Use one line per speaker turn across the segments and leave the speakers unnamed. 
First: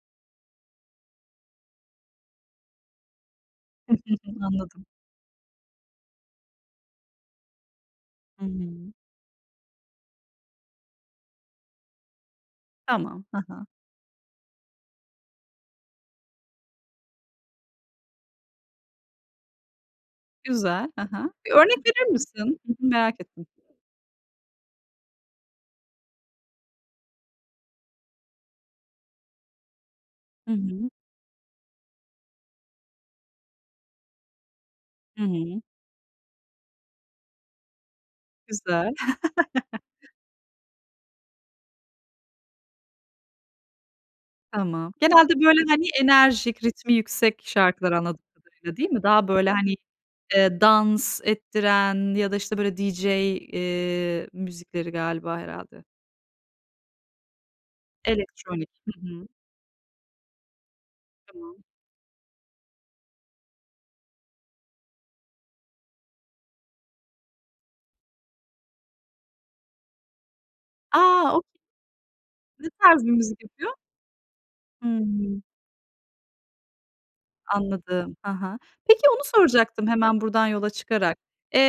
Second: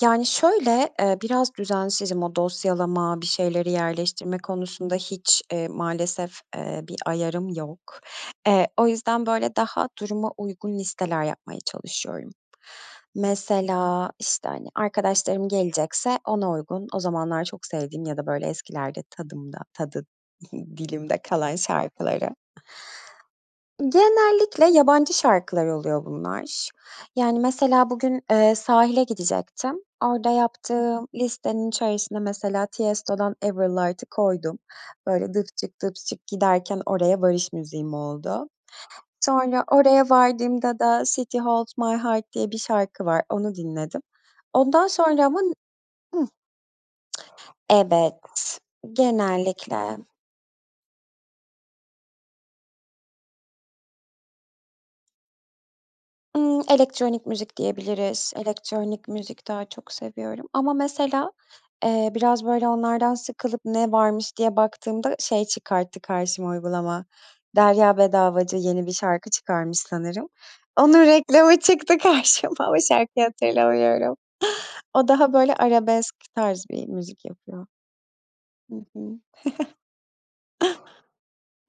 Yani, şöyle, eee, biraz düzensizim, o dosyalama, bir şeyleri
Hı hı,
yerleştirme
hı. Anladım.
konusunda hiç, eee, maalesef, eee, bir ayarım yok.
Hı
Eee, o
hı.
yüzden, böyle, daha duruma uygun listeler yapmaya çalışıyorum.
Tamam. He he.
Mesela, işte, hani, arkadaşlarım gelecekse ona uygun, o zamanlar çok sevdiğim ya da böyle eskilerde tadımda tadı
Güzel. He
dilimde
he. Bir
kalan
örnek verir
şarkıları.
misin? M merak ettim.
Genellikle yabancı şarkılar oluyor bunlar. Yani, mesela, bugün, eee, sahile gidecektim. Orada
Hı hı.
yaptığım listenin içerisine mesela Tiesto'dan Ever Light'ı koydum.
Hı
Böyle
hı.
giderken oraya varış müziğim oldu.
Güzel.
Sonra oraya vardığımda da City Holds My Heart diye bir şarkı var, onu dinledim. Ondan
Tamam.
sonra
Genelde
ama n
böyle, hani,
hıh.
enerjik, ritmi yüksek şarkılar anladığım
Evet,
kadarıyla, değil mi? Daha, böyle, hani,
genellikle.
eee, dans ettiren ya da, işte, böyle DJ, eee, müzikleri galiba herhâlde.
Hımm elektronik müzik diyebiliriz,
Elektronik. Hı
elektronik
hı.
müzik daha çok seviyorum ama, mesela,
Tamam.
eee, biraz böyle onlardan sıkılıp ne varmış diye baktığımda şey çıkarttı karşıma uygulama, Derya Bedavacı yeni bir şarkı çıkarmış sanırım. Onun
A, okay.
reklamı çıktı
Ne
karşıma, o
tarz bir
şarkıyı
müzik yapıyor?
hatırlamıyorum. O daha
Hımm.
böyle arabesk tarz bir müzik yapıyor.
Anladım. He he,
Hı
peki,
hı.
onu soracaktım hemen buradan yola çıkarak.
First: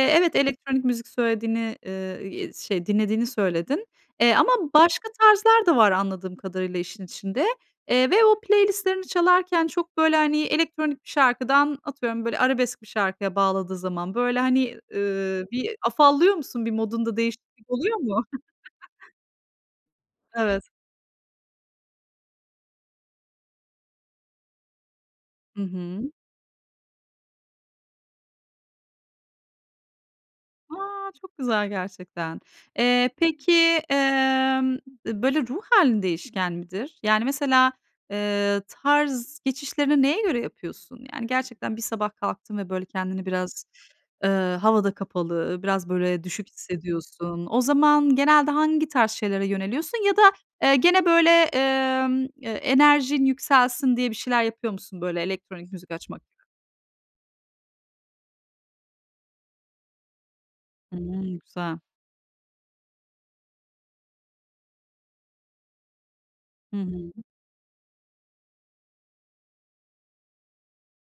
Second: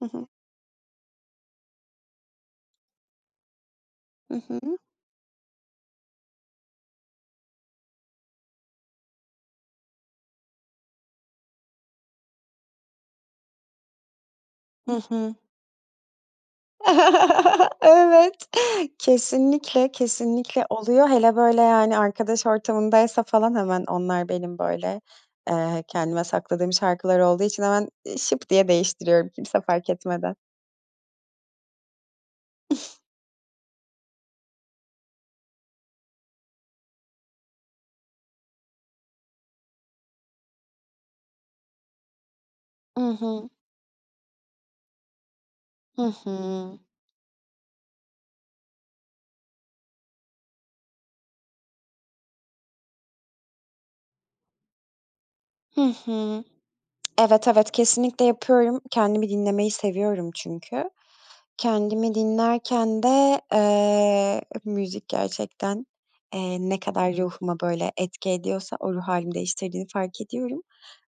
Hı hı.
evet, elektronik müzik söylediğini, eee, eee, şey dinlediğini söyledin. Eee,
Hı
ama
hı.
başka tarzlar da var anladığım kadarıyla işin içinde. Eee, ve o playlist'lerini çalarken çok böyle, hani, elektronik bir şarkıdan, atıyorum, böyle arabesk bir şarkıya bağladığı zaman, böyle, hani,
Hı hı.
ııı, bir afallıyor musun, bir modunda değişiklik oluyor mu?
Evet. Kesinlikle, kesinlikle
Evet.
oluyor. Hele, böyle, yani, arkadaş ortamındaysa falan hemen onlar benim, böyle,
Hı
eee,
hı.
kendime sakladığım şarkılar olduğu için hemen, eee, şıp diye değiştiriyorum. Kimse fark etmeden.
A, çok güzel gerçekten. Eee, peki, emm, böyle ruh hâlin değişken midir? Yani, mesela, eee, tarz geçişlerini neye göre yapıyorsun? Yani, gerçekten bir sabah kalktın ve böyle
I
kendini
hı.
biraz eee, havada kapalı, biraz
Hı
böyle düşük
hı.
hissediyorsun. O zaman genelde hangi tarz şeylere yöneliyorsun ya da, eee, gene böyle, emm, eee, enerjin yükselsin diye bir şeyler yapıyor musun, böyle elektronik
Hı
müzik açmak gibi?
hı. Evet, evet, kesinlikle yapıyorum. Kendimi dinlemeyi seviyorum çünkü.
Hımm. Güzel.
Kendimi dinlerken de, eee, müzik gerçekten, eee,
Hı
ne
hı.
kadar ruhuma böyle etki ediyorsa o ruh hâlimi değiştirdiğini fark ediyorum.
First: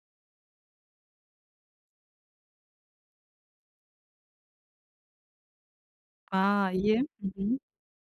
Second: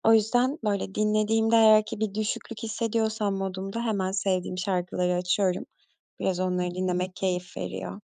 O yüzden, böyle, dinlediğimde eğer ki bir düşüklük hissediyorsam modumda hemen sevdiğim şarkıları açıyorum, biraz
A,
onları
iyi.
dinlemek
Hı
keyif
hı.
veriyor.